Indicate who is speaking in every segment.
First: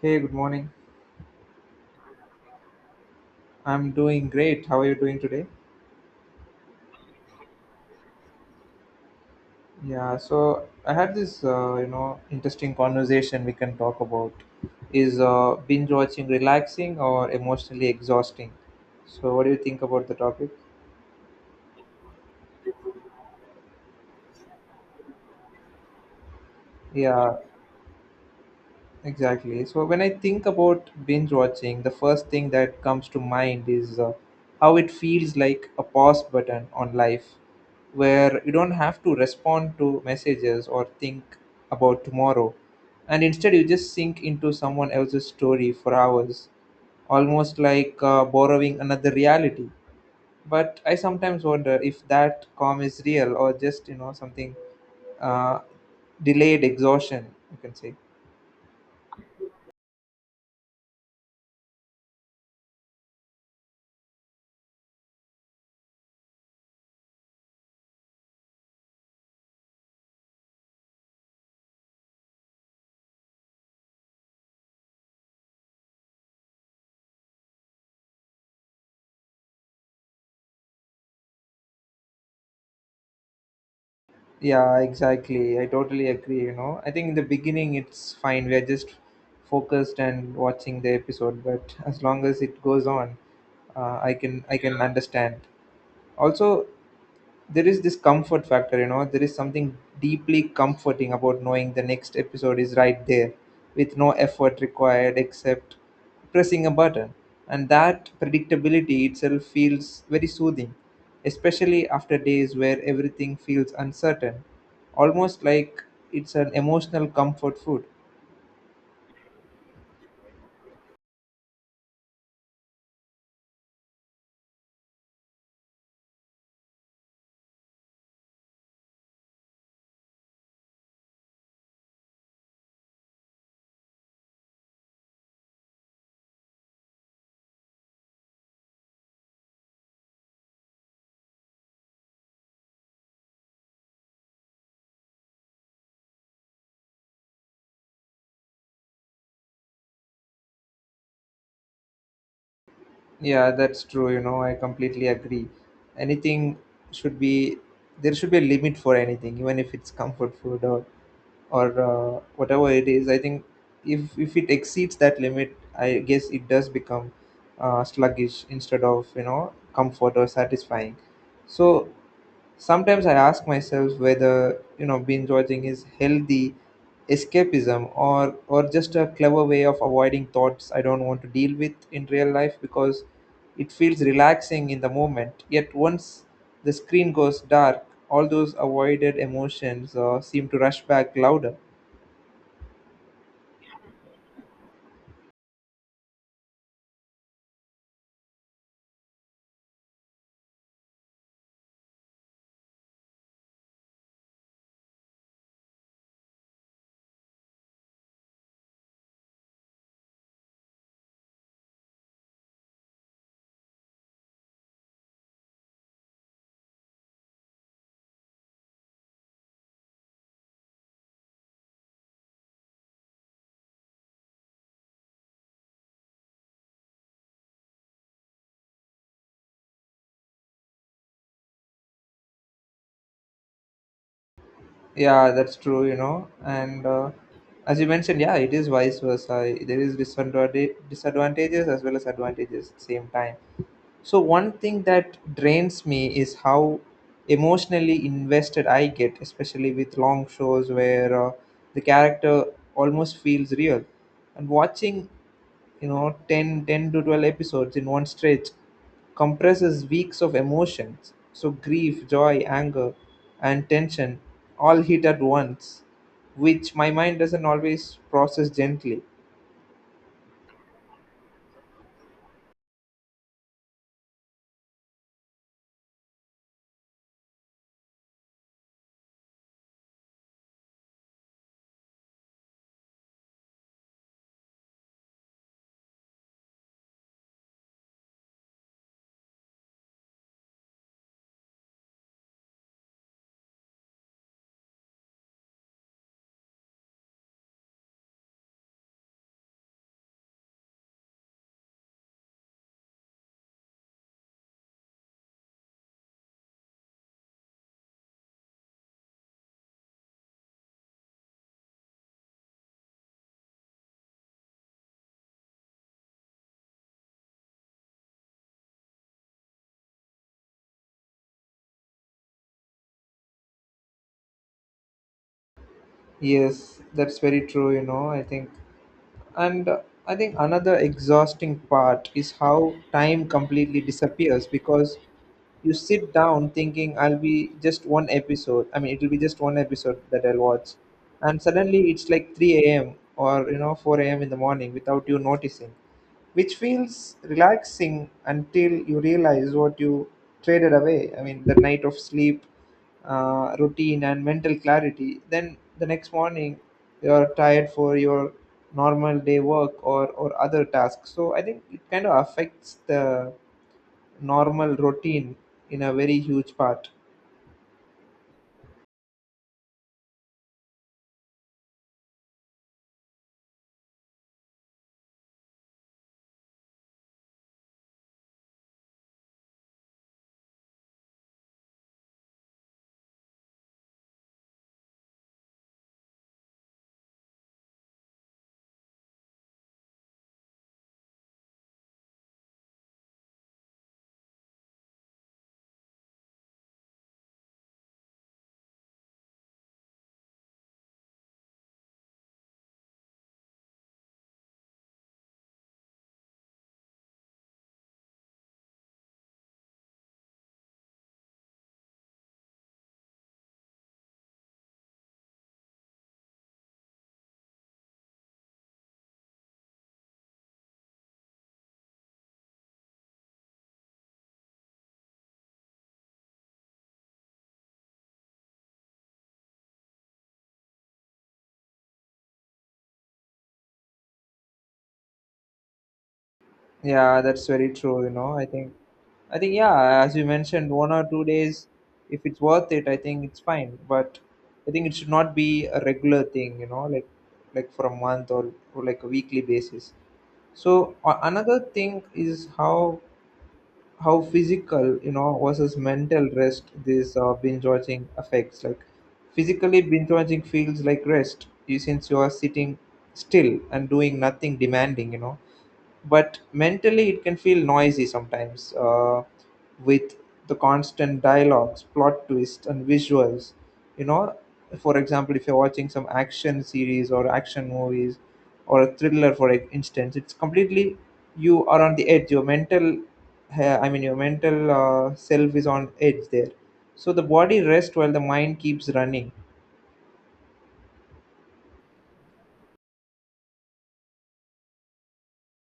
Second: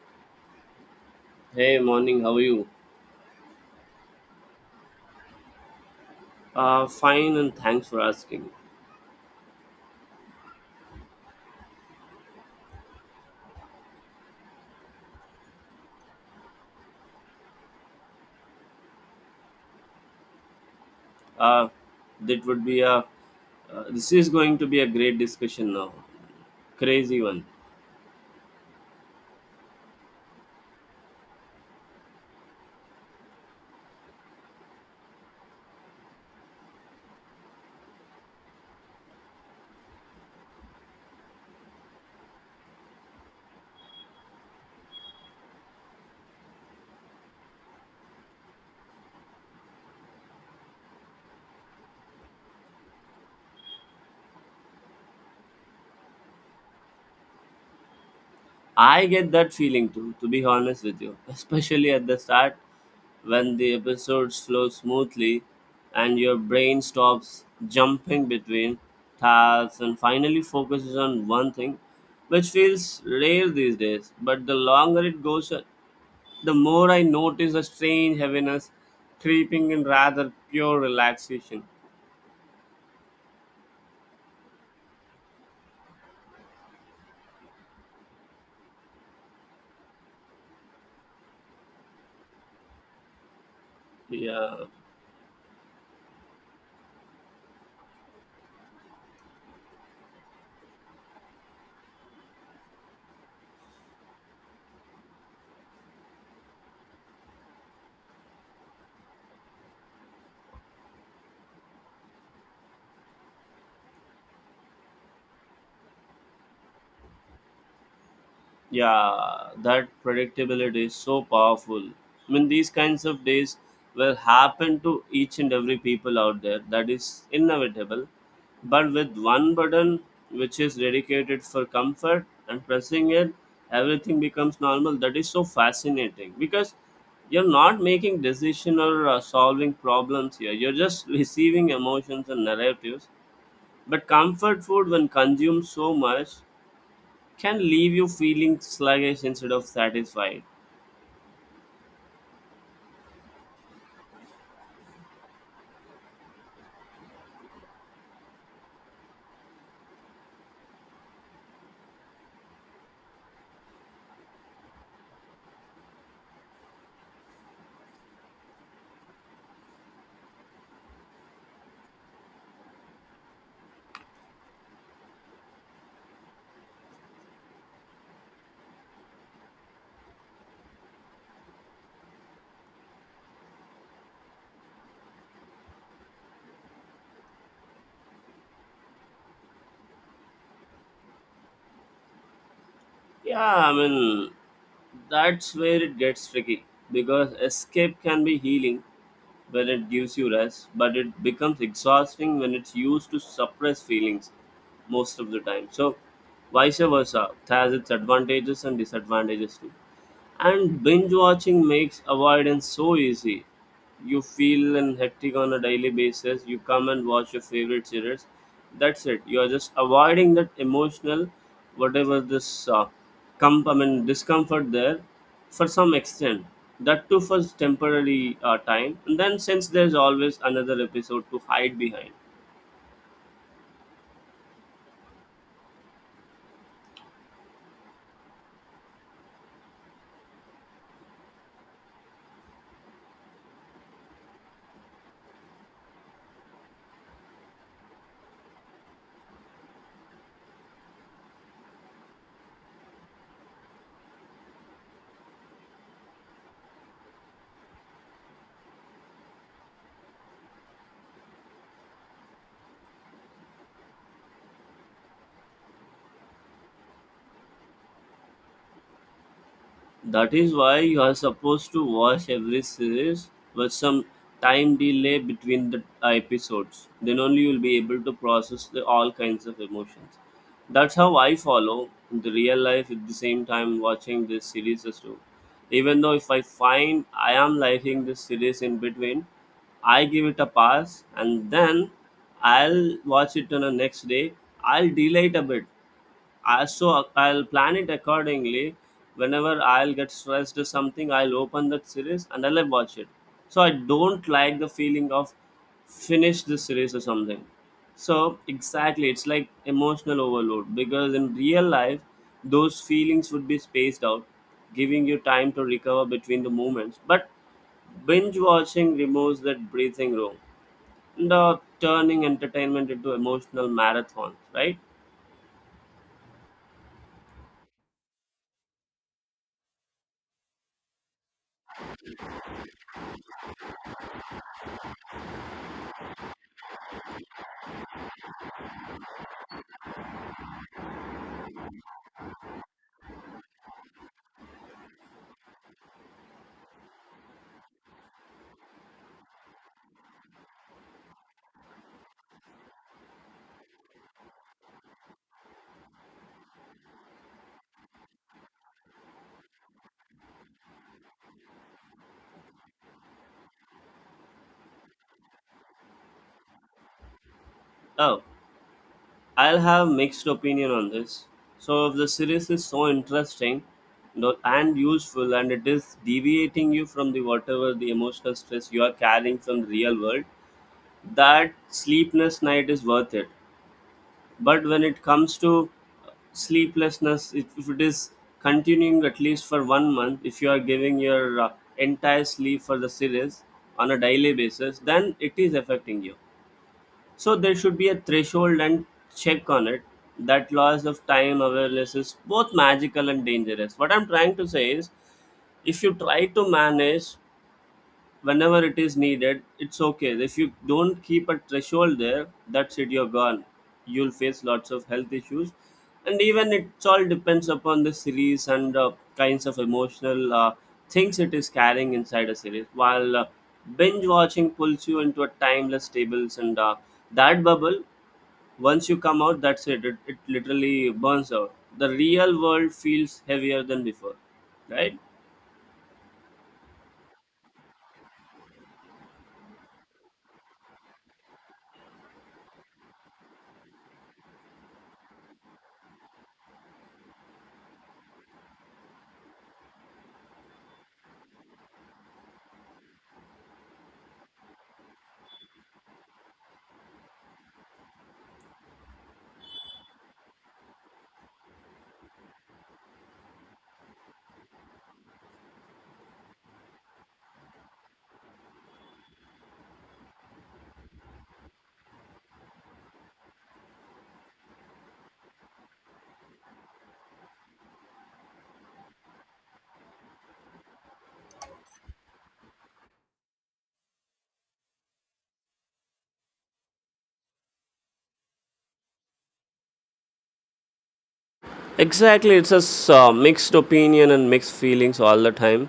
Speaker 1: Hey, good morning.
Speaker 2: Hey, morning. How are you?
Speaker 1: I'm doing great. How are you doing today?
Speaker 2: Fine, and thanks for asking.
Speaker 1: Yeah, so I had this, interesting conversation we can talk about. Is binge watching relaxing or emotionally exhausting? So, what do you think about the topic?
Speaker 2: Uh, that would be a. This is going to be a great discussion now. Crazy
Speaker 1: Yeah,
Speaker 2: one.
Speaker 1: exactly. So when I think about binge watching, the first thing that comes to mind is how it feels like a pause button on life, where you don't have to respond to messages or think about tomorrow. And instead, you just sink into someone else's story for hours, almost like borrowing another reality. But I sometimes wonder if that calm is real or just, something uh, delayed exhaustion, you can say.
Speaker 2: I get that feeling too. To be honest with you, especially at the start when the episodes flow smoothly, and your brain stops jumping between tasks and finally focuses on one thing, which feels rare these days. But the longer it goes, the more I notice a strange heaviness creeping in rather pure relaxation.
Speaker 1: Yeah, exactly. I totally agree, I think in the beginning it's fine. We're just focused and watching the episode, but as long as it goes on, I can I
Speaker 2: Yeah.
Speaker 1: can understand. Also, there is this comfort factor. There is something deeply comforting about knowing the next episode is right there, with no effort required except pressing a button, and that predictability itself feels very soothing, especially after days where everything feels uncertain, almost like it's an emotional comfort food.
Speaker 2: Yeah, that predictability is so powerful. I mean, these kinds of days will happen to each and every people out there. That is inevitable. But with one button, which is dedicated for comfort and pressing it, everything becomes normal. That is so fascinating because you're not making decision or solving problems here. You're just receiving emotions and narratives. But comfort food, when consumed so much, can leave you feeling sluggish instead of satisfied.
Speaker 1: Yeah, that's true, I completely agree. Anything should be, there should be a limit for anything, even if it's comfort food or whatever it is. I think if it exceeds that limit, I guess it does become sluggish instead of, comfort or satisfying. So sometimes I ask myself whether, binge watching is healthy escapism or just a clever way of avoiding thoughts I don't want to deal with in real life, because it feels relaxing in the moment, yet once the screen goes dark, all those avoided emotions seem to rush back louder.
Speaker 2: Yeah, I mean, that's where it gets tricky because escape can be healing when it gives you rest, but it becomes exhausting when it's used to suppress feelings most of the time. So, vice versa, it has its advantages and disadvantages too. And binge watching makes avoidance so easy. You feel and hectic on a daily basis. You come and watch your favorite series. That's it. You are just avoiding that emotional, whatever this I mean, discomfort there for some extent. That too for temporary time. And then since there's always another episode to hide behind.
Speaker 1: Yeah, that's true, and as you mentioned, yeah, it is vice versa. There is disadvantages as well as advantages at the same time. So one thing that drains me is how emotionally invested I get, especially with long shows where the character almost feels real. And watching, 10 to 12 episodes in one stretch compresses weeks of emotions. So grief, joy, anger, and tension all hit at once, which my mind doesn't always process gently.
Speaker 2: That is why you are supposed to watch every series with some time delay between the episodes. Then only you will be able to process the all kinds of emotions. That's how I follow the real life at the same time watching this series as well. Even though if I find I am liking this series in between, I give it a pass and then I'll watch it on the next day. I'll delay it a bit. So I'll plan it accordingly. Whenever I'll get stressed or something, I'll open that series and I'll watch it. So I don't like the feeling of finish the series or something. So exactly, it's like emotional overload because in real life, those feelings would be spaced out, giving you time to recover between the moments. But binge watching removes that breathing room and turning entertainment into emotional marathons, right?
Speaker 1: Yes, that's very true, I think. And I think another exhausting part is how time completely disappears, because you sit down thinking, I'll be just one episode. I mean, it'll be just one episode that I'll watch, and suddenly it's like 3 a.m. or 4 a.m. in the morning without you noticing, which feels relaxing until you realize what you traded away. I mean, the night of sleep, routine, and mental clarity. Then the next morning, you're tired for your normal day work or other tasks. So I think it kind of affects the normal routine in a very huge part.
Speaker 2: Oh, I'll have mixed opinion on this. So if the series is so interesting and useful and it is deviating you from the whatever the emotional stress you are carrying from the real world, that sleepless night is worth it. But when it comes to sleeplessness, if it is continuing at least for 1 month, if you are giving your entire sleep for the series on a daily basis, then it is affecting you. So there should be a threshold and check on it. That loss of time awareness is both magical and dangerous. What I'm trying to say is, if you try to manage whenever it is needed, it's okay. If you don't keep a threshold there, that's it, you're gone. You'll face lots of health issues, and even it's all depends upon the series and kinds of emotional things it is carrying inside a series. While binge watching pulls you into a timeless tables and that bubble, once you come out, that's it. It literally burns out. The real world feels heavier than before, right?
Speaker 1: Yeah, that's very true, I think. Yeah, as you mentioned, 1 or 2 days, if it's worth it, I think it's fine. But I think it should not be a regular thing, like for a month, or like a weekly basis. So another thing is how physical, versus mental rest, this binge watching affects. Like, physically binge watching feels like rest, since you are sitting still and doing nothing demanding, but mentally it can feel noisy sometimes, with the constant dialogues, plot twists, and visuals, you know for example. If you're watching some action series or action movies or a thriller, for instance, it's completely, you are on the edge. Your mental I mean, your mental self is on edge there. So the body rests while the mind keeps running.
Speaker 2: Exactly, it's a mixed opinion and mixed feelings all the time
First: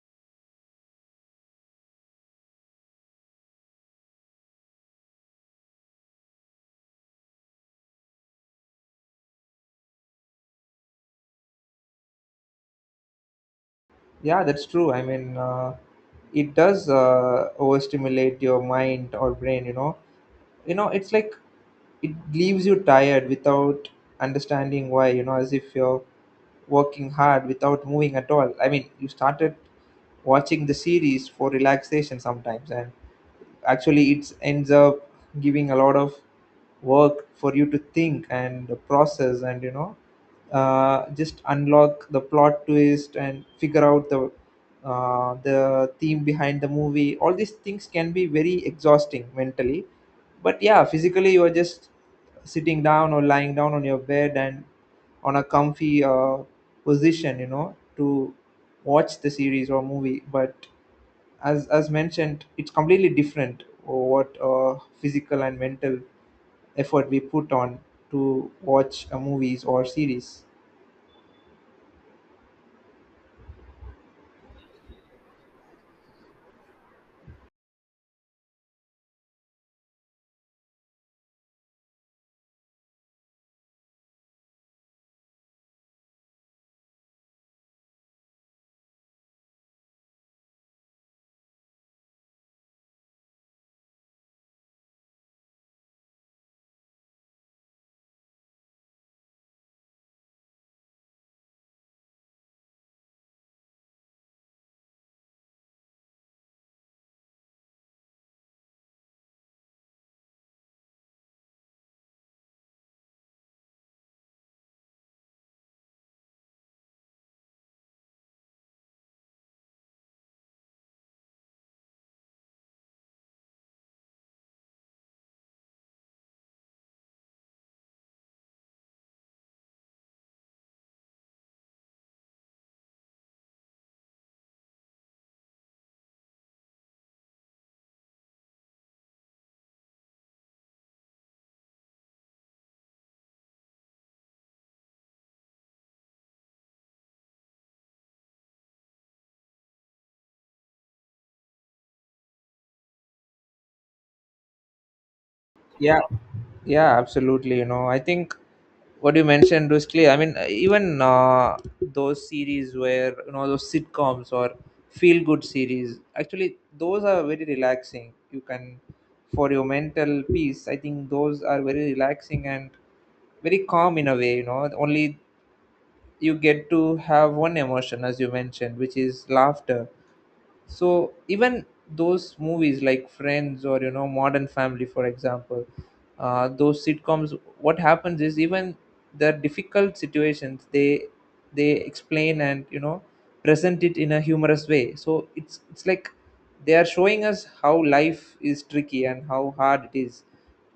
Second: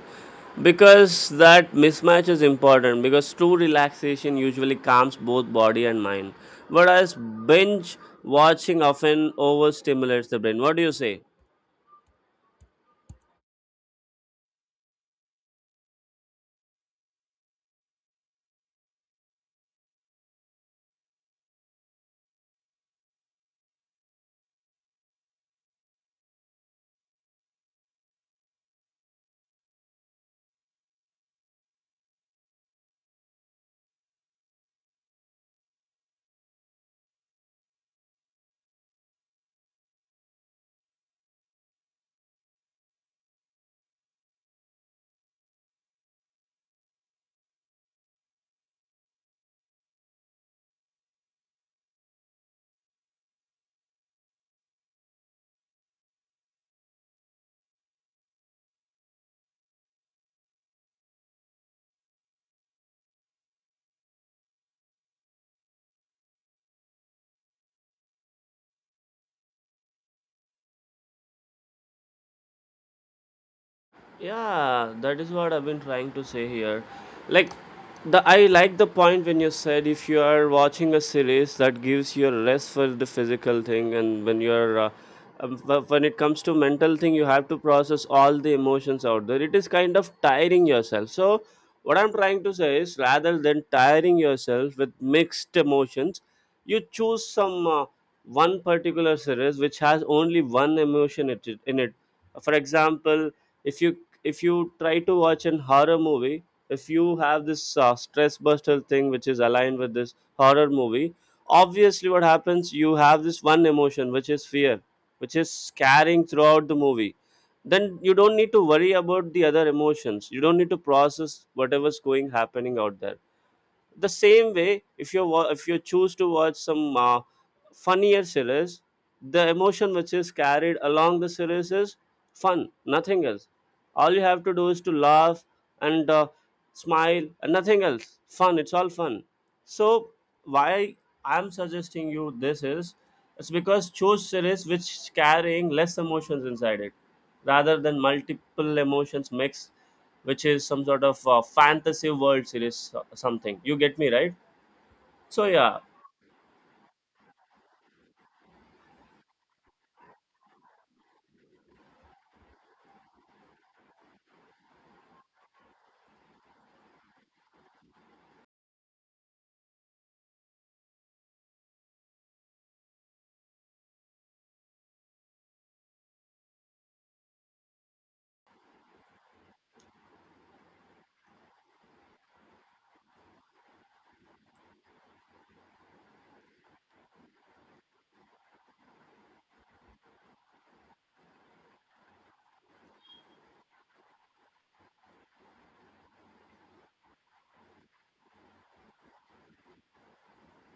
Speaker 2: because that mismatch is important, because true relaxation usually calms both body and mind, whereas binge watching often overstimulates the brain. What do you say?
Speaker 1: Yeah, that's true, I mean, it does overstimulate your mind or brain, it's like it leaves you tired without understanding why, as if you're working hard without moving at all. I mean, you started watching the series for relaxation sometimes, and actually it ends up giving a lot of work for you to think and process, and just unlock the plot twist and figure out the theme behind the movie. All these things can be very exhausting mentally, but yeah, physically you are just sitting down or lying down on your bed, and on a comfy position, to watch the series or movie. But as mentioned, it's completely different what physical and mental effort we put on to watch a movies or series.
Speaker 2: Yeah, that is what I've been trying to say here. Like, the I like the point when you said, if you are watching a series that gives you a rest for the physical thing, and when you're when it comes to mental thing, you have to process all the emotions out there. It is kind of tiring yourself. So what I'm trying to say is, rather than tiring yourself with mixed emotions, you choose some one particular series which has only one emotion in it. For example, if you if you try to watch an horror movie, if you have this stress buster thing which is aligned with this horror movie, obviously what happens, you have this one emotion which is fear, which is scaring throughout the movie. Then you don't need to worry about the other emotions. You don't need to process whatever's going happening out there. The same way, if you if you choose to watch some funnier series, the emotion which is carried along the series is fun, nothing else. All you have to do is to laugh and smile and nothing else. Fun, it's all fun. So why I'm suggesting you this is, it's because choose series which carrying less emotions inside it rather than multiple emotions mixed, which is some sort of fantasy world series, something. You get me right? So yeah.
Speaker 1: Yeah, yeah, absolutely, I think. What you mentioned brusquely, I mean, even those series where, those sitcoms or feel good series, actually those are very relaxing. You can, for your mental peace, I think those are very relaxing and very calm in a way, only you get to have one emotion, as you mentioned, which is laughter. So even those movies like friends or, modern family, for example, those sitcoms, what happens is, even the difficult situations, they explain and, present it in a humorous way. So it's like they are showing us how life is tricky and how hard it is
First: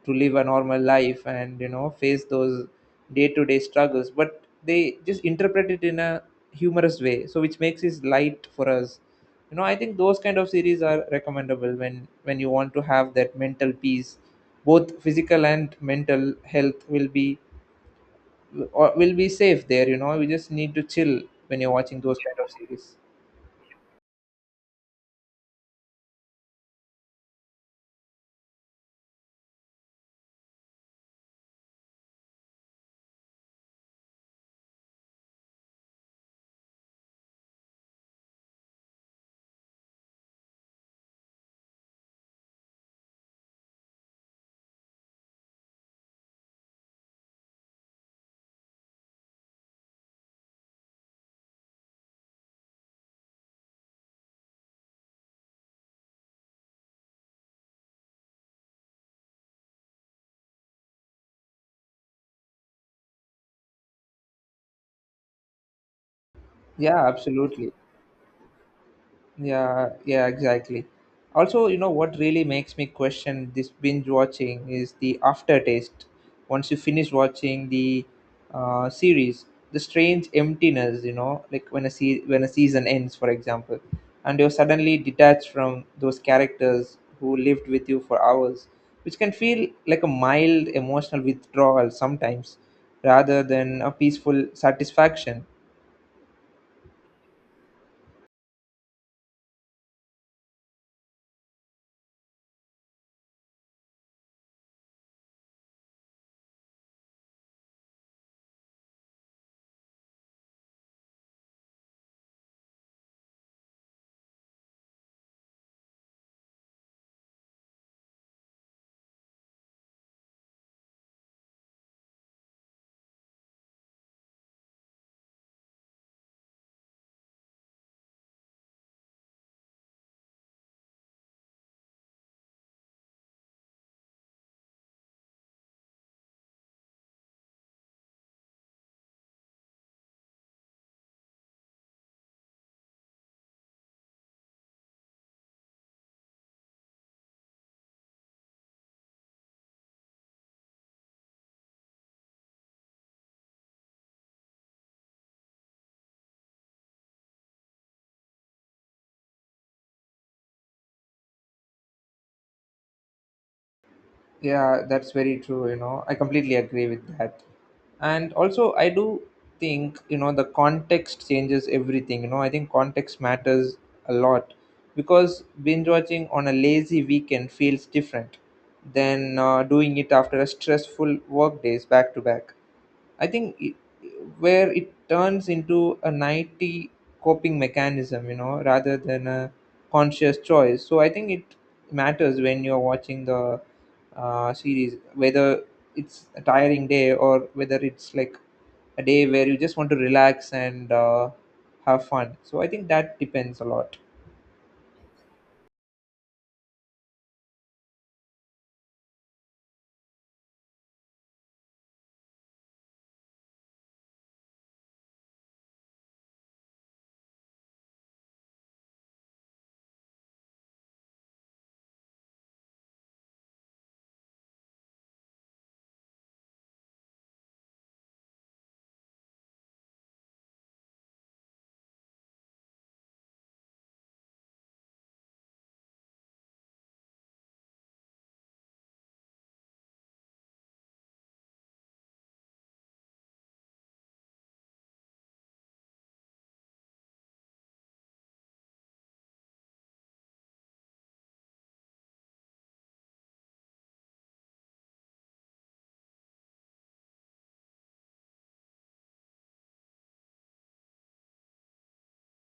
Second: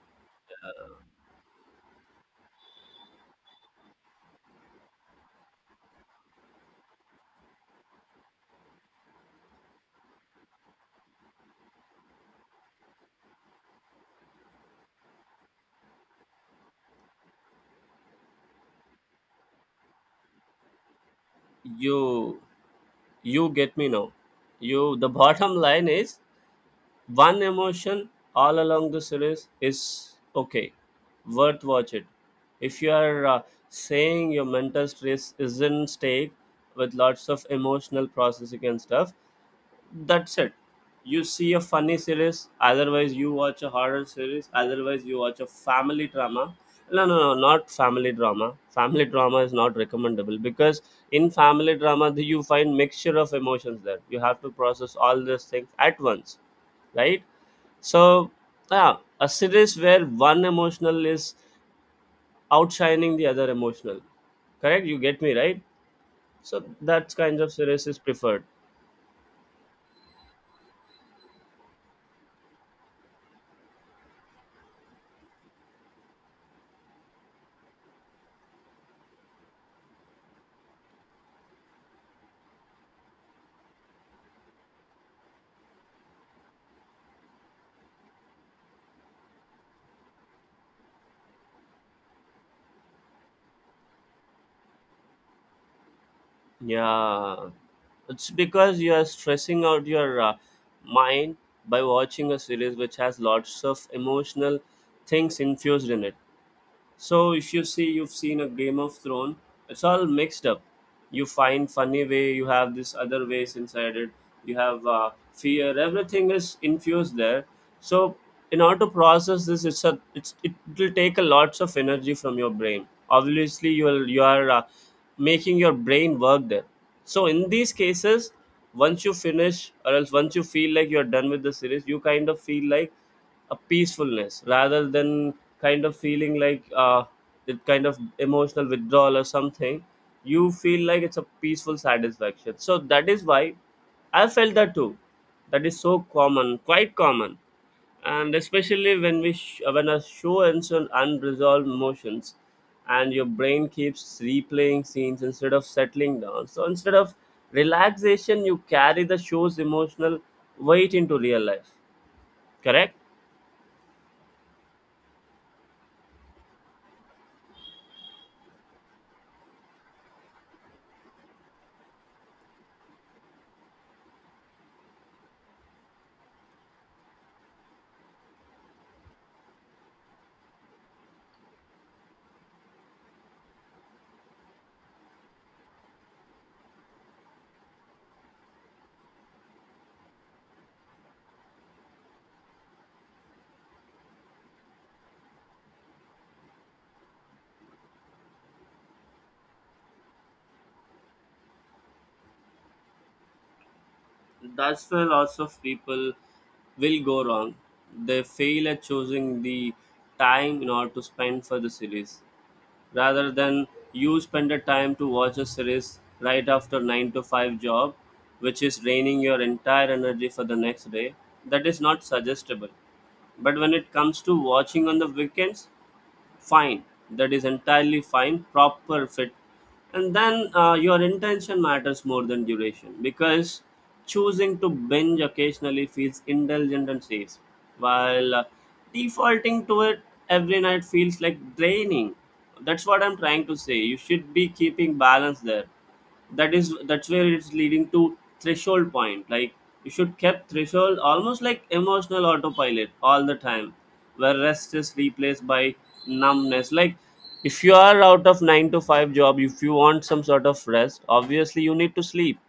Speaker 1: to live a normal life and, face those day-to-day struggles. But they just interpret it in a humorous way, so which makes it light for us, I think those kind of series are recommendable when you want to have that mental peace. Both physical and mental health will be, or will be safe there, you just need to chill when you're watching those
Speaker 2: you
Speaker 1: kind of series.
Speaker 2: you get me now. You The bottom line is, one emotion all along the series is okay, worth watch it. If you are saying your mental stress is in stake with lots of emotional processing and stuff, that's it. You see a funny series, otherwise you watch a horror series, otherwise you watch a family drama. No, no, no, not family drama. Family drama is not recommendable because in family drama, you find mixture of emotions there, you have to process all these things at once, right? So yeah, a series where one emotional is outshining the other emotional, correct? You get me right? So
Speaker 1: Yeah,
Speaker 2: that kind of
Speaker 1: absolutely.
Speaker 2: series is preferred.
Speaker 1: Yeah, yeah, exactly. Also, you know what really makes me question this binge watching is the aftertaste. Once you finish watching the series, the strange emptiness, like when a when a season ends, for example, and you're suddenly detached from those characters who lived with you for hours, which can feel like a mild emotional withdrawal sometimes, rather than a peaceful satisfaction.
Speaker 2: Yeah, it's because you are stressing out your mind by watching a series which has lots of emotional things infused in it. So if you see, you've seen a Game of Thrones, it's all mixed up. You find funny way, you have this other ways inside it. You have fear. Everything is infused there. So in order to process this, it will take a lots of energy from your brain. Obviously, you are making your brain work there. So in these cases, once you finish, or else once you feel like you're done with the series, you kind of feel like a peacefulness rather than kind of feeling like that kind of emotional withdrawal or something. You feel like it's a peaceful satisfaction. So that is why I felt that too. That is so common, quite common. And especially when a show ends on unresolved emotions and your brain keeps replaying scenes instead of settling down, so instead of relaxation you carry the show's emotional weight into real life, correct?
Speaker 1: Yeah, that's very true. I completely agree with that. And also, I do think, the context changes everything. I think context matters a lot, because binge watching on a lazy weekend feels different than doing it after a stressful work days, back to back. I think it, where it turns into a nighty coping mechanism, rather than a conscious choice. So I think it matters when you're watching the series, whether it's a tiring day or whether it's like a day where you just want to relax and have fun. So I think that depends a lot.
Speaker 2: That's where lots of people will go wrong. They fail at choosing the time in order to spend for the series. Rather than you spend the time to watch a series right after 9 to 5 job, which is draining your entire energy for the next day, that is not suggestible. But when it comes to watching on the weekends, fine, that is entirely fine, proper fit. And then your intention matters more than duration, because choosing to binge occasionally feels indulgent and safe, while defaulting to it every night feels like draining. That's what I'm trying to say. You should be keeping balance there. That is, that's where it's leading to threshold point. Like, you should keep threshold almost like emotional autopilot all the time, where rest is replaced by numbness. Like, if you are out of 9 to 5 job, if you want some sort of rest, obviously you need to sleep,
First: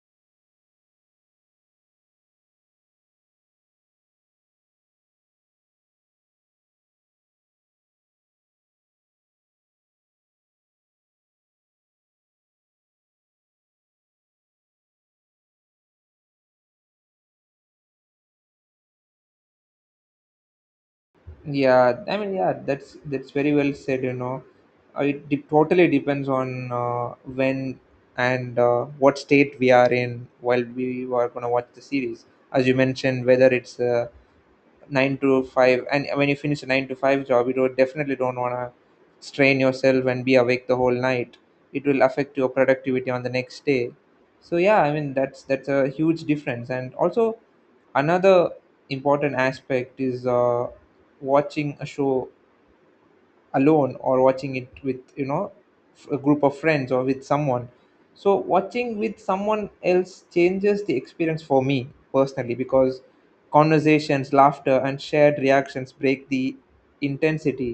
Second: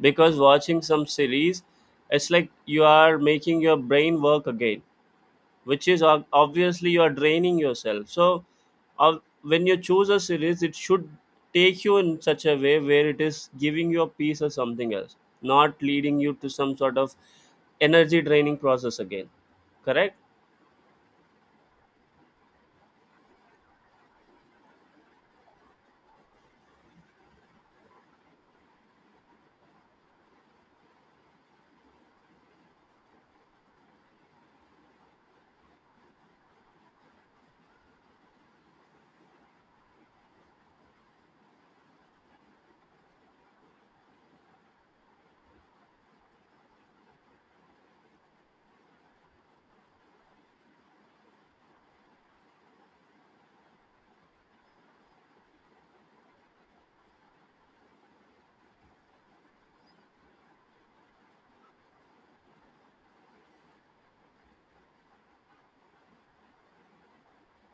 Speaker 2: because watching some series, it's like you are making your brain work again, which is obviously you are draining yourself. So uh, when you choose a series, it should take you in such a way where it is giving you a piece or something else, not leading you to some sort of energy draining process again, correct?
Speaker 1: Yeah, I mean, yeah, that's very well said. It totally depends on when and what state we are in while we are gonna watch the series. As you mentioned, whether it's 9 to 5, and when you finish a 9 to 5 job, you don't, definitely don't want to strain yourself and be awake the whole night. It will affect your productivity on the next day. So yeah, I mean, that's a huge difference. And also, another important aspect is watching a show alone or watching it with, a group of friends or with someone. So watching with someone else changes the experience for me personally, because conversations, laughter, and shared reactions break the intensity,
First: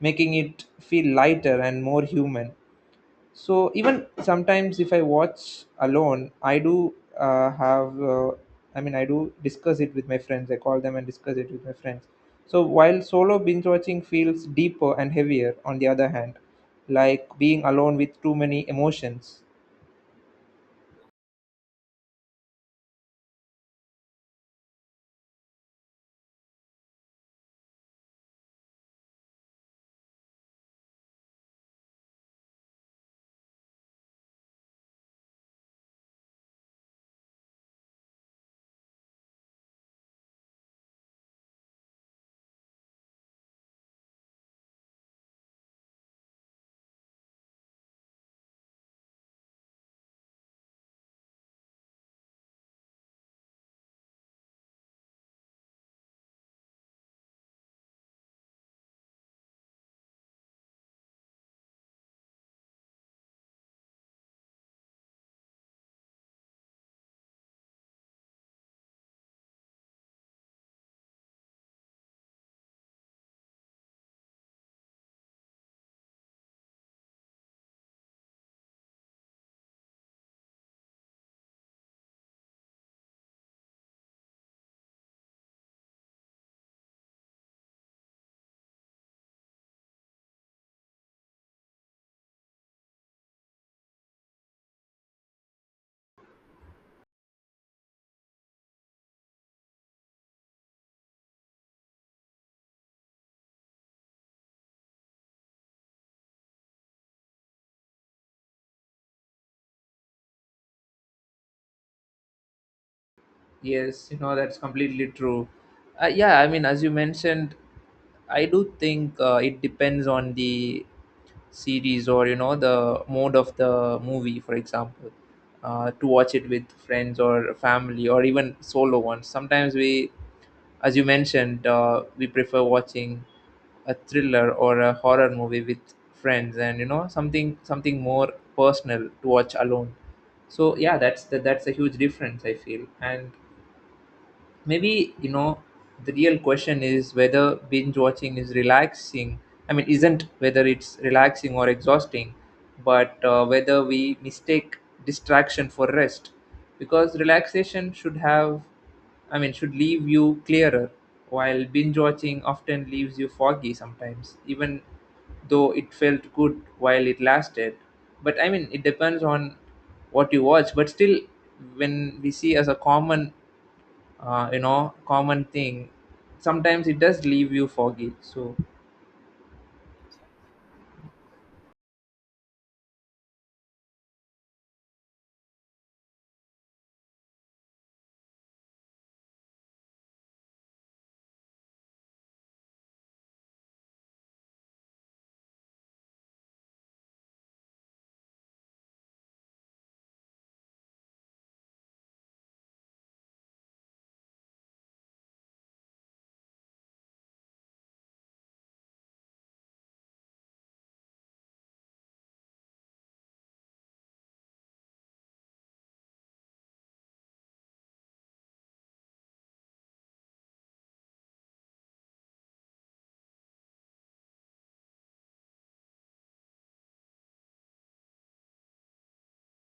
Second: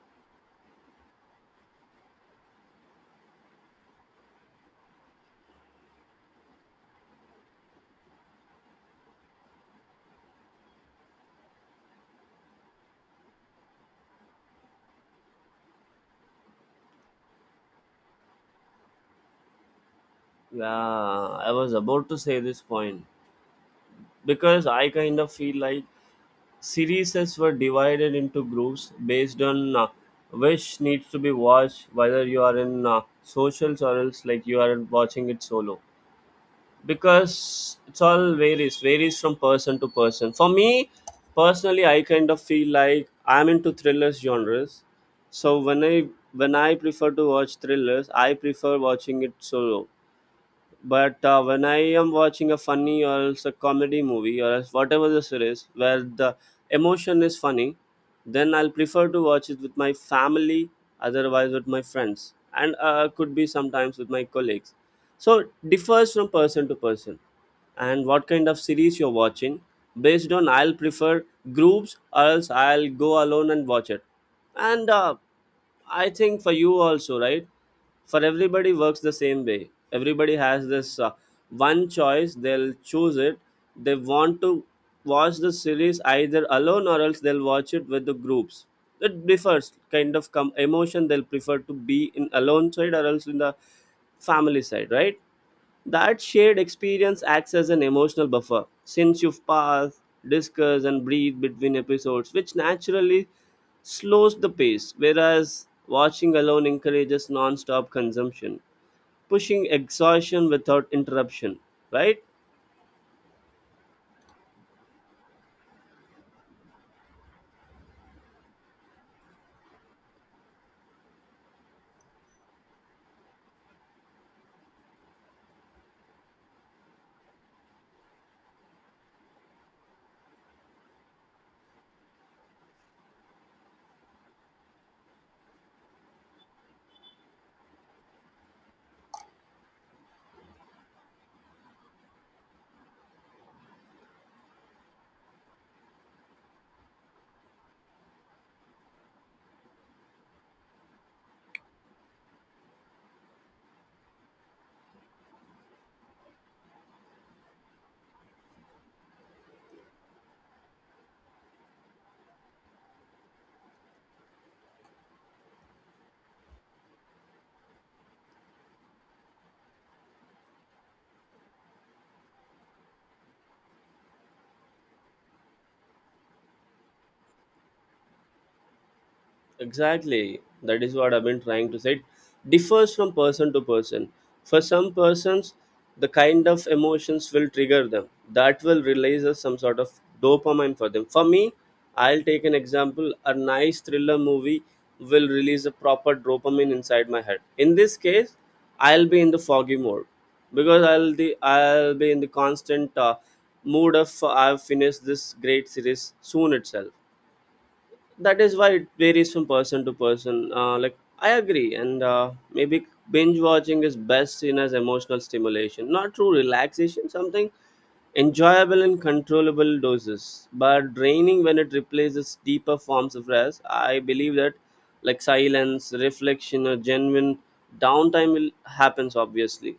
Speaker 1: making it feel lighter and more human. So even sometimes, if I watch alone, I do have I mean, I do discuss it with my friends. I call them and discuss it with my friends. So while solo binge watching feels deeper and heavier, on the other hand, like being alone with too many emotions.
Speaker 2: Yeah, I was about to say this point, because I kind of feel like series were divided into groups based on which needs to be watched, whether you are in socials or else like you are watching it solo, because it's all varies from person to person. For me personally, I kind of feel like I'm into thrillers genres. So when I prefer to watch thrillers, I prefer watching it solo. But when I am watching a funny or else a comedy movie or else whatever the series where the emotion is funny, then I'll prefer to watch it with my family, otherwise with my friends, and could be sometimes with my colleagues. So it differs From person to person, and what kind of series you're watching based on, I'll prefer groups or else I'll go alone and watch it. And I think for you also, right? For everybody works the same way. Everybody has this one choice they'll choose it. They want to watch the series either alone or else they'll watch it with the groups. It differs kind of emotion they'll prefer to be in alone side or else in the family side, right? That shared experience acts as an emotional buffer since you've paused, discussed, and breathed between episodes, which naturally slows the pace, whereas watching alone encourages non stop consumption, pushing exhaustion without interruption, right?
Speaker 1: Yes, that's completely true. Yeah, I mean, as you mentioned, I do think it depends on the series or, the mode of the movie, for example, to watch it with friends or family or even solo ones. Sometimes we, as you mentioned, we prefer watching a thriller or a horror movie with friends and, you know, something more personal to watch alone. So yeah, that's a huge difference I feel. And maybe, you know, the real question is whether binge watching is relaxing. I mean, isn't whether it's relaxing or exhausting, but whether we mistake distraction for rest, because relaxation should have, I mean, should leave you clearer, while binge watching often leaves you foggy sometimes, even though it felt good while it lasted. But I mean, it depends on what you watch, but still, when we see as a common you know, common thing, sometimes it does leave you foggy. So
Speaker 2: Exactly. That is what I've been trying to say. It differs from person to person. For some persons, the kind of emotions will trigger them. That will release us some sort of dopamine for them. For me, I'll take an example. A nice thriller movie will release a proper dopamine inside my head. In this case, I'll be in the foggy mode because I'll be in the constant mood of I've finished this great series soon itself. That is why it varies from person to person, like I agree. And Maybe binge watching is best seen as emotional stimulation, not true relaxation, something enjoyable in controllable doses but draining when it replaces deeper forms of rest. I believe that like silence, reflection, or genuine downtime will happens obviously.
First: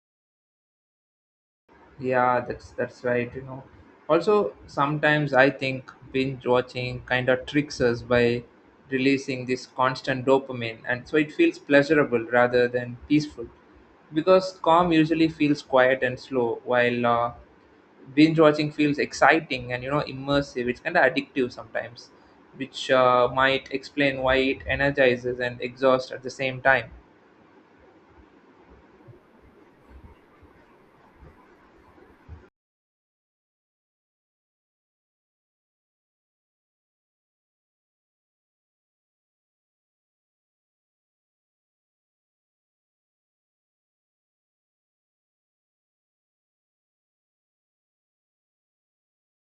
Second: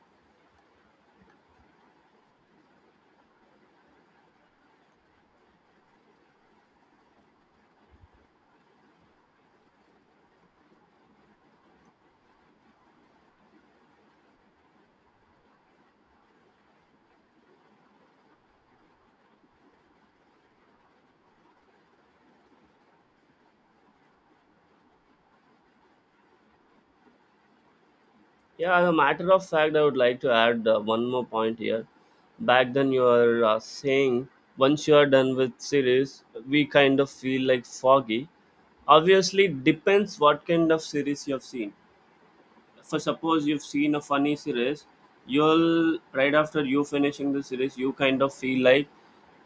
Speaker 1: yeah, that's right, you know. Also, sometimes I think binge watching kind of tricks us by releasing this constant dopamine, and so it feels pleasurable rather than peaceful, because calm usually feels quiet and slow, while binge watching feels exciting and, you know, immersive. It's kind of addictive sometimes, which might explain why it energizes and exhausts at the same time.
Speaker 2: Yeah, as a matter of fact, I would like to add one more point here. Back then, you are saying once you are done with series, we kind of feel like foggy. Obviously, depends what kind of series you have seen. For suppose you've seen a funny series, you'll right after you finishing the series, you kind of feel like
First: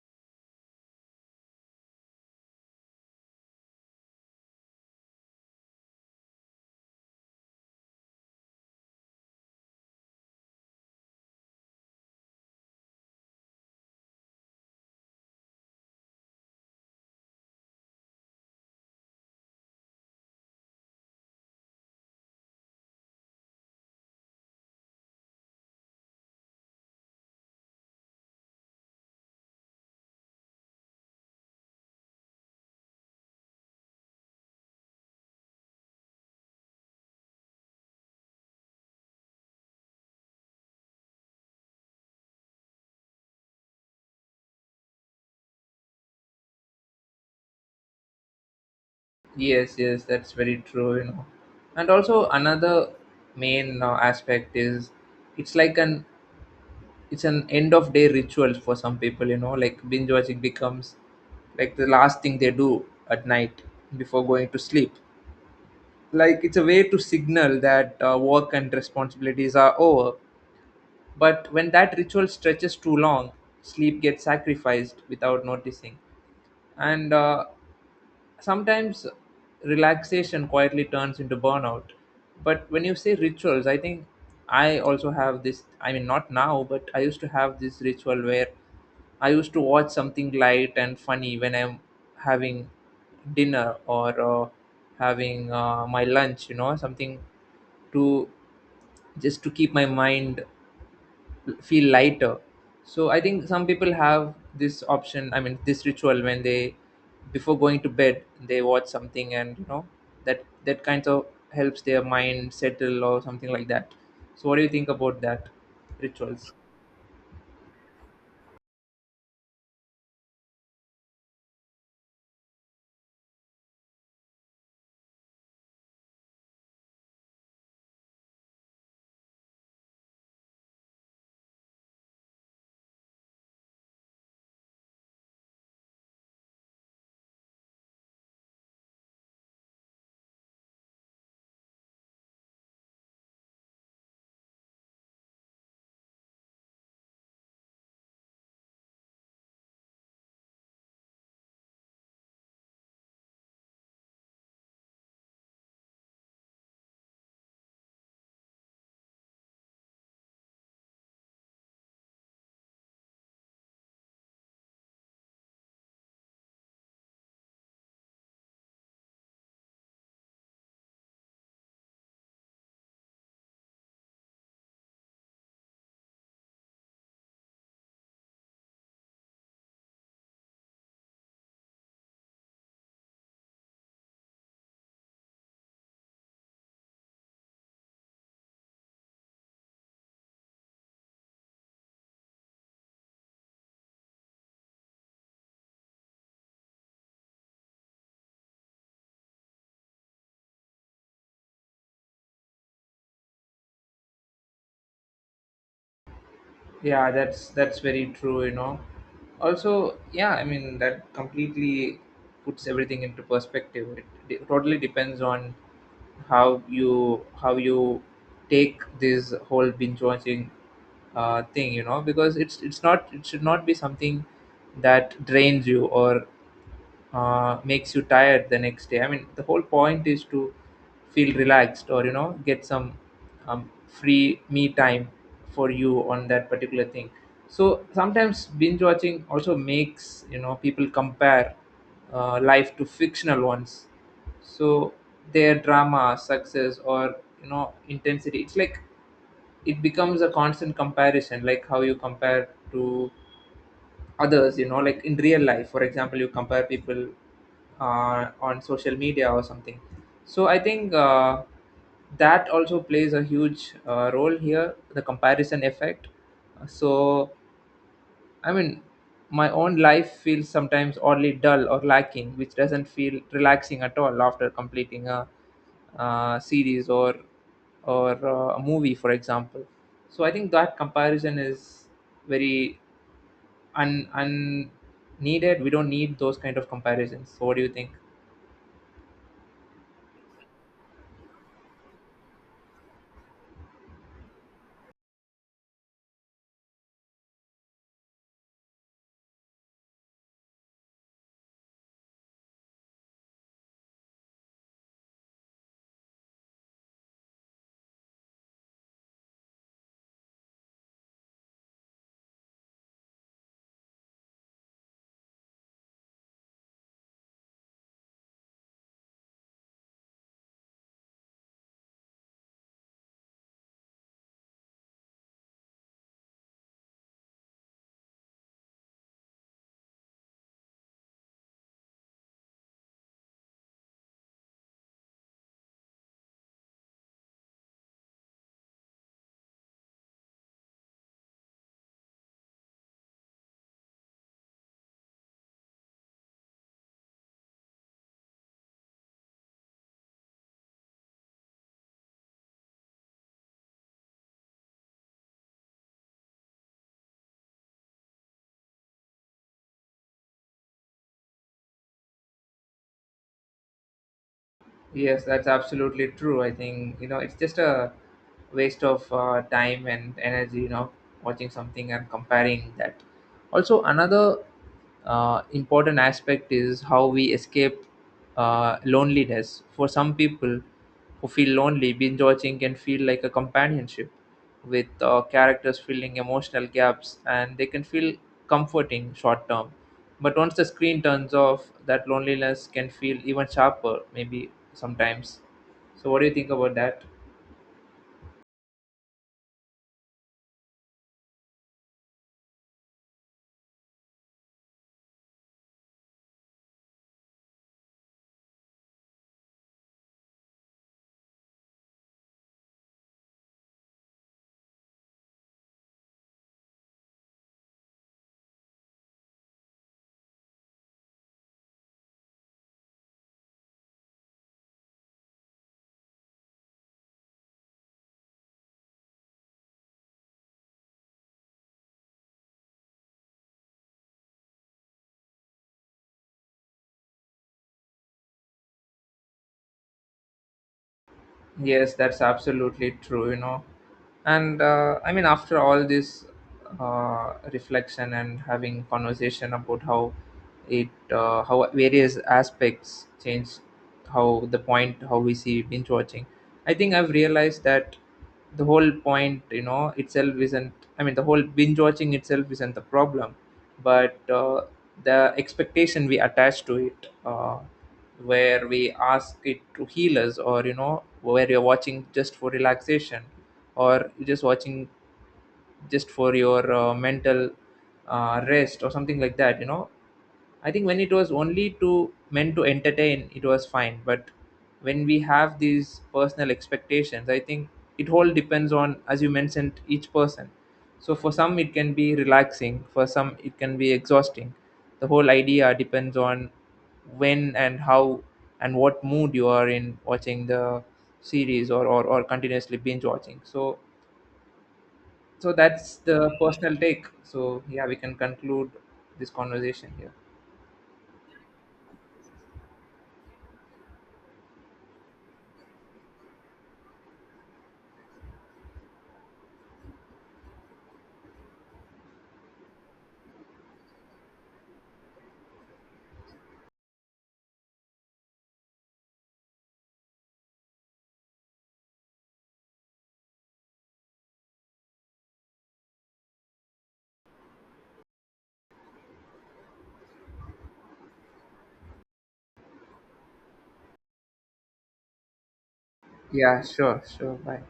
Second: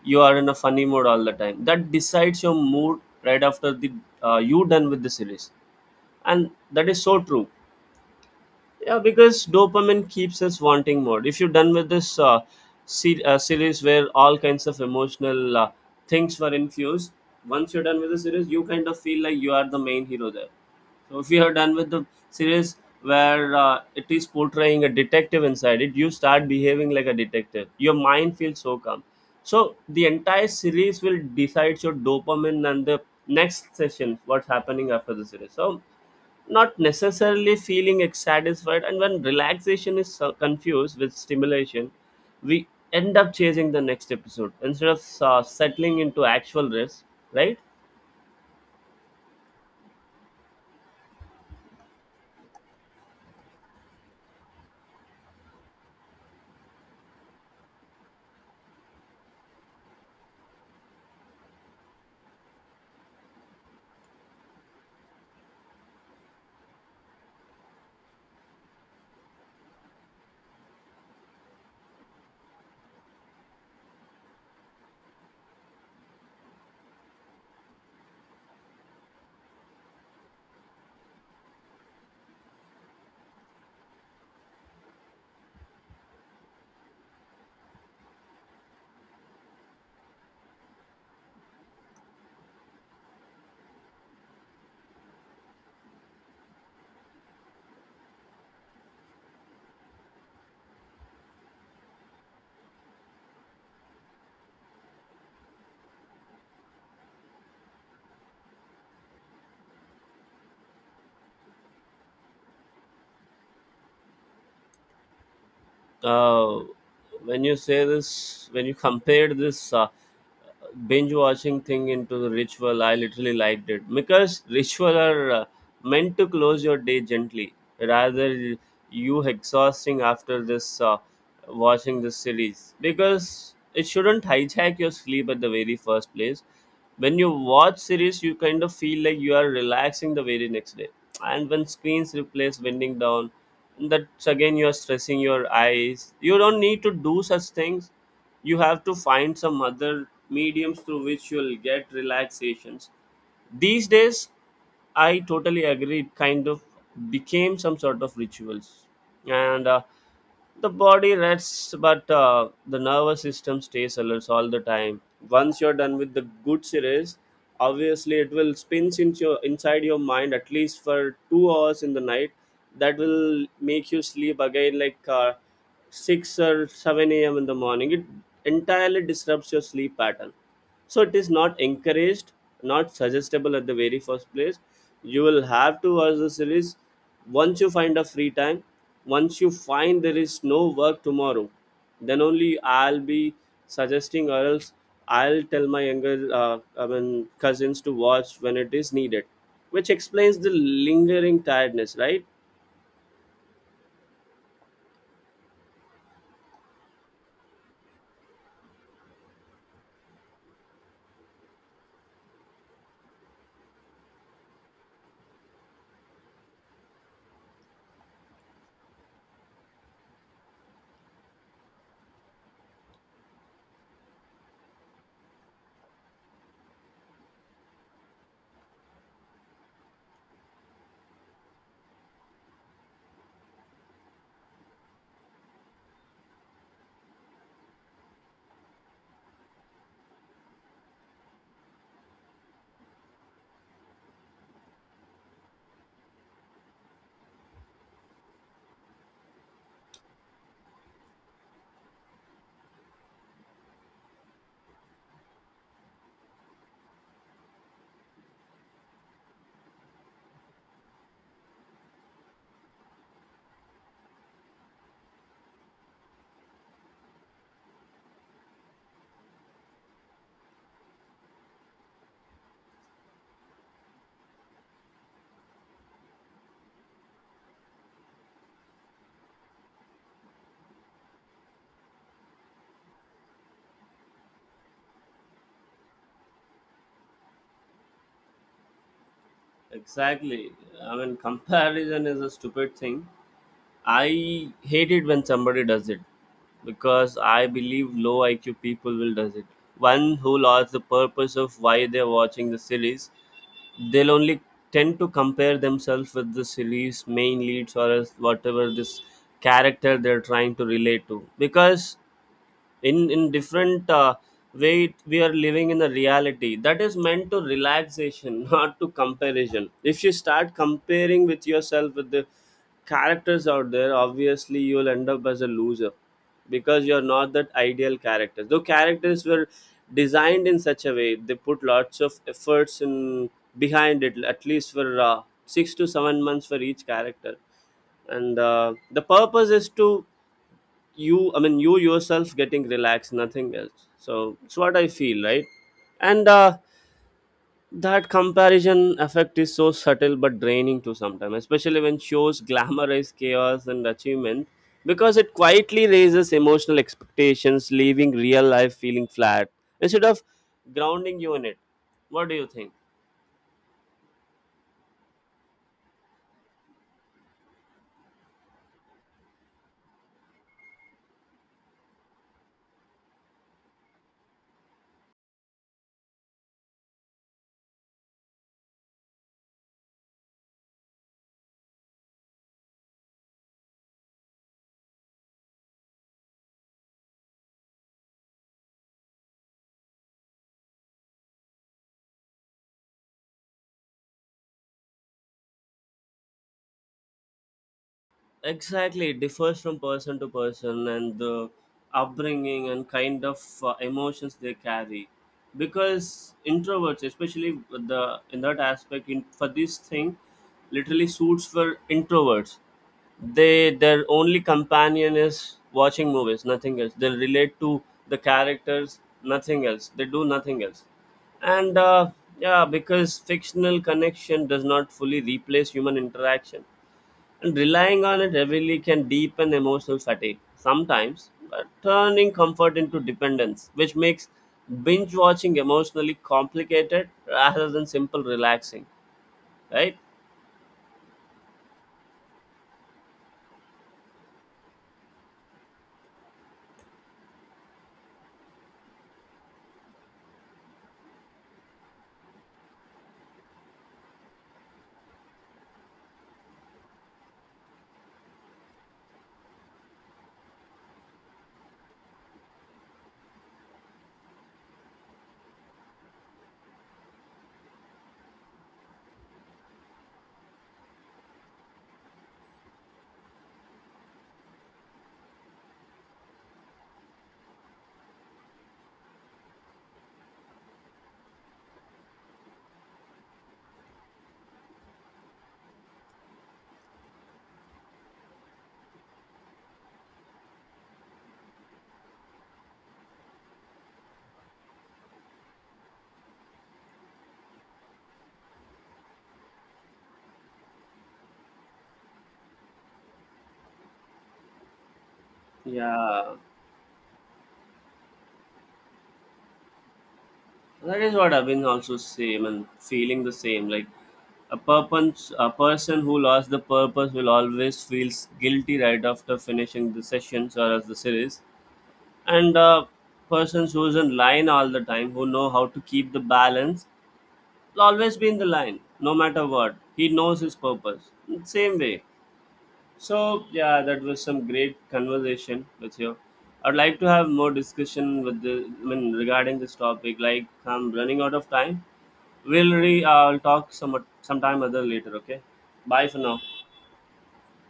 Speaker 2: you are in a funny mood all the time. That decides your mood right after the you done with the series, and that is so true. Yeah, because dopamine keeps us wanting more. If you're done with this series where all kinds of emotional things were infused, once you're done with the series, you kind of feel like you are the main hero there. So if you are done with the series where it is portraying a detective inside it, you start behaving like a detective. Your mind feels so calm. So the entire series will decide your dopamine and the next session, what's happening after the series. So not necessarily feeling satisfied, and when relaxation is confused with stimulation, we end up chasing the next episode instead of settling into actual rest, right?
Speaker 1: Yes, yes, that's very true, you know. And also another main aspect is, it's like an, it's an end of day ritual for some people, you know, like binge watching becomes like the last thing they do at night before going to sleep. Like it's a way to signal that work and responsibilities are over. But when that ritual stretches too long, sleep gets sacrificed without noticing. And sometimes relaxation quietly turns into burnout. But when you say rituals, I think I also have this. I mean, not now, but I used to have this ritual where I used to watch something light and funny when I'm having dinner or having my lunch, you know, something to, just to keep my mind feel lighter. So I think some people have this option. I mean, this ritual when they, before going to bed, they watch something, and you know that that kind of helps their mind settle or something like that. So what do you think about that rituals?
Speaker 2: uh, when you say this, when you compared this binge watching thing into the ritual, I literally liked it because ritual are meant to close your day gently rather you exhausting after this watching this series, because it shouldn't hijack your sleep at the very first place. When you watch series, you kind of feel like you are relaxing the very next day. And when screens replace winding down, that's again you are stressing your eyes. You don't need to do such things. You have to find some other mediums through which you'll get relaxations. These days, I totally agree. It kind of became some sort of rituals, and the body rests but the nervous system stays alert all the time. Once you're done with the good series, obviously it will spins into your, inside your mind at least for 2 hours in the night. That will make you sleep again like 6 or 7 a.m. in the morning. It entirely disrupts your sleep pattern. So it is not encouraged, not suggestible at the very first place. You will have to watch the series once you find a free time. Once you find there is no work tomorrow, then only I'll be suggesting, or else I'll tell my younger, I mean, cousins to watch when it is needed, which explains the lingering tiredness, right?
Speaker 1: Yeah, that's very true, you know. Also, yeah, I mean that completely puts everything into perspective. It totally depends on how you take this whole binge watching thing, you know, because it's not, it should not be something that drains you or makes you tired the next day. I mean, the whole point is to feel relaxed, or you know, get some free me time for you on that particular thing. So sometimes binge watching also makes, you know, people compare life to fictional ones. So their drama, success, or you know, intensity. It's like it becomes a constant comparison, like how you compare to others, you know, like in real life, for example, you compare people on social media or something. So I think that also plays a huge role here, the comparison effect. So I mean, my own life feels sometimes oddly dull or lacking, which doesn't feel relaxing at all after completing a, series, or a movie for example. So I think that comparison is very un, unneeded. We don't need those kind of comparisons. So what do you think?
Speaker 2: Exactly. I mean, comparison is a stupid thing. I hate it when somebody does it because I believe low IQ people will does it. One who lost the purpose of why they're watching the series, they'll only tend to compare themselves with the series main leads or else whatever this character they're trying to relate to. Because in different way, we are living in a reality that is meant to relaxation not to comparison. If you start comparing with yourself with the characters out there, obviously you'll end up as a loser because you're not that ideal character, though characters were designed in such a way they put lots of efforts in behind it at least for 6 to 7 months for each character. And The purpose is to you, I mean, you yourself getting relaxed, nothing else. So it's what I feel, right? and That comparison effect is so subtle but draining to sometimes, especially when shows glamorize chaos and achievement, because it quietly raises emotional expectations, leaving real life feeling flat instead of grounding you in it. What do you think?
Speaker 1: Yes, that's absolutely true. I think, you know, it's just a waste of time and energy, you know, watching something and comparing that. Also, another important aspect is how we escape loneliness. For some people who feel lonely, binge watching can feel like a companionship with characters filling emotional gaps, and they can feel comforting short term. But once the screen turns off, that loneliness can feel even sharper, maybe sometimes. So what do you think about that?
Speaker 2: Exactly. It differs from person to person and the upbringing and kind of emotions they carry. Because introverts especially with the in that aspect in, for this thing literally suits for introverts. They their only companion is watching movies, nothing else. They relate to the characters, nothing else they do, nothing else. And Yeah, because fictional connection does not fully replace human interaction, and relying on it heavily can deepen emotional fatigue sometimes, but turning comfort into dependence, which makes binge watching emotionally complicated rather than simple relaxing, right?
Speaker 1: Yes, that's absolutely true, you know. And I mean, after all this reflection and having conversation about how how various aspects change, how we see binge watching, I think I've realized that the whole point, you know, itself isn't. I mean, the whole binge watching itself isn't the problem, but the expectation we attach to it. Where we ask it to heal us, or you know, where you're watching just for relaxation, or you're just watching just for your mental rest or something like that, you know. I think when it was only to meant to entertain, it was fine. But when we have these personal expectations, I think it all depends on, as you mentioned, each person. So for some, it can be relaxing. For some, it can be exhausting. The whole idea depends on when and how and what mood you are in watching the series, or continuously binge watching. So that's the
Speaker 2: Yeah,
Speaker 1: personal take. So yeah, we can conclude this conversation here.
Speaker 2: that is what I've been also same and feeling the same. Like a purpose, a person who lost the purpose will always feels guilty right after finishing the sessions or as the series, and persons who's in line all the time, who know how to keep the balance, will always be in the line no matter what. He knows his purpose same way. So yeah, that was some great conversation with you. I'd like to have more discussion with the, I mean, regarding this topic. Like, I'm running out of time. We'll re I'll talk some sometime other later, okay? Bye for now.
Speaker 1: Yeah, sure, sure. Bye.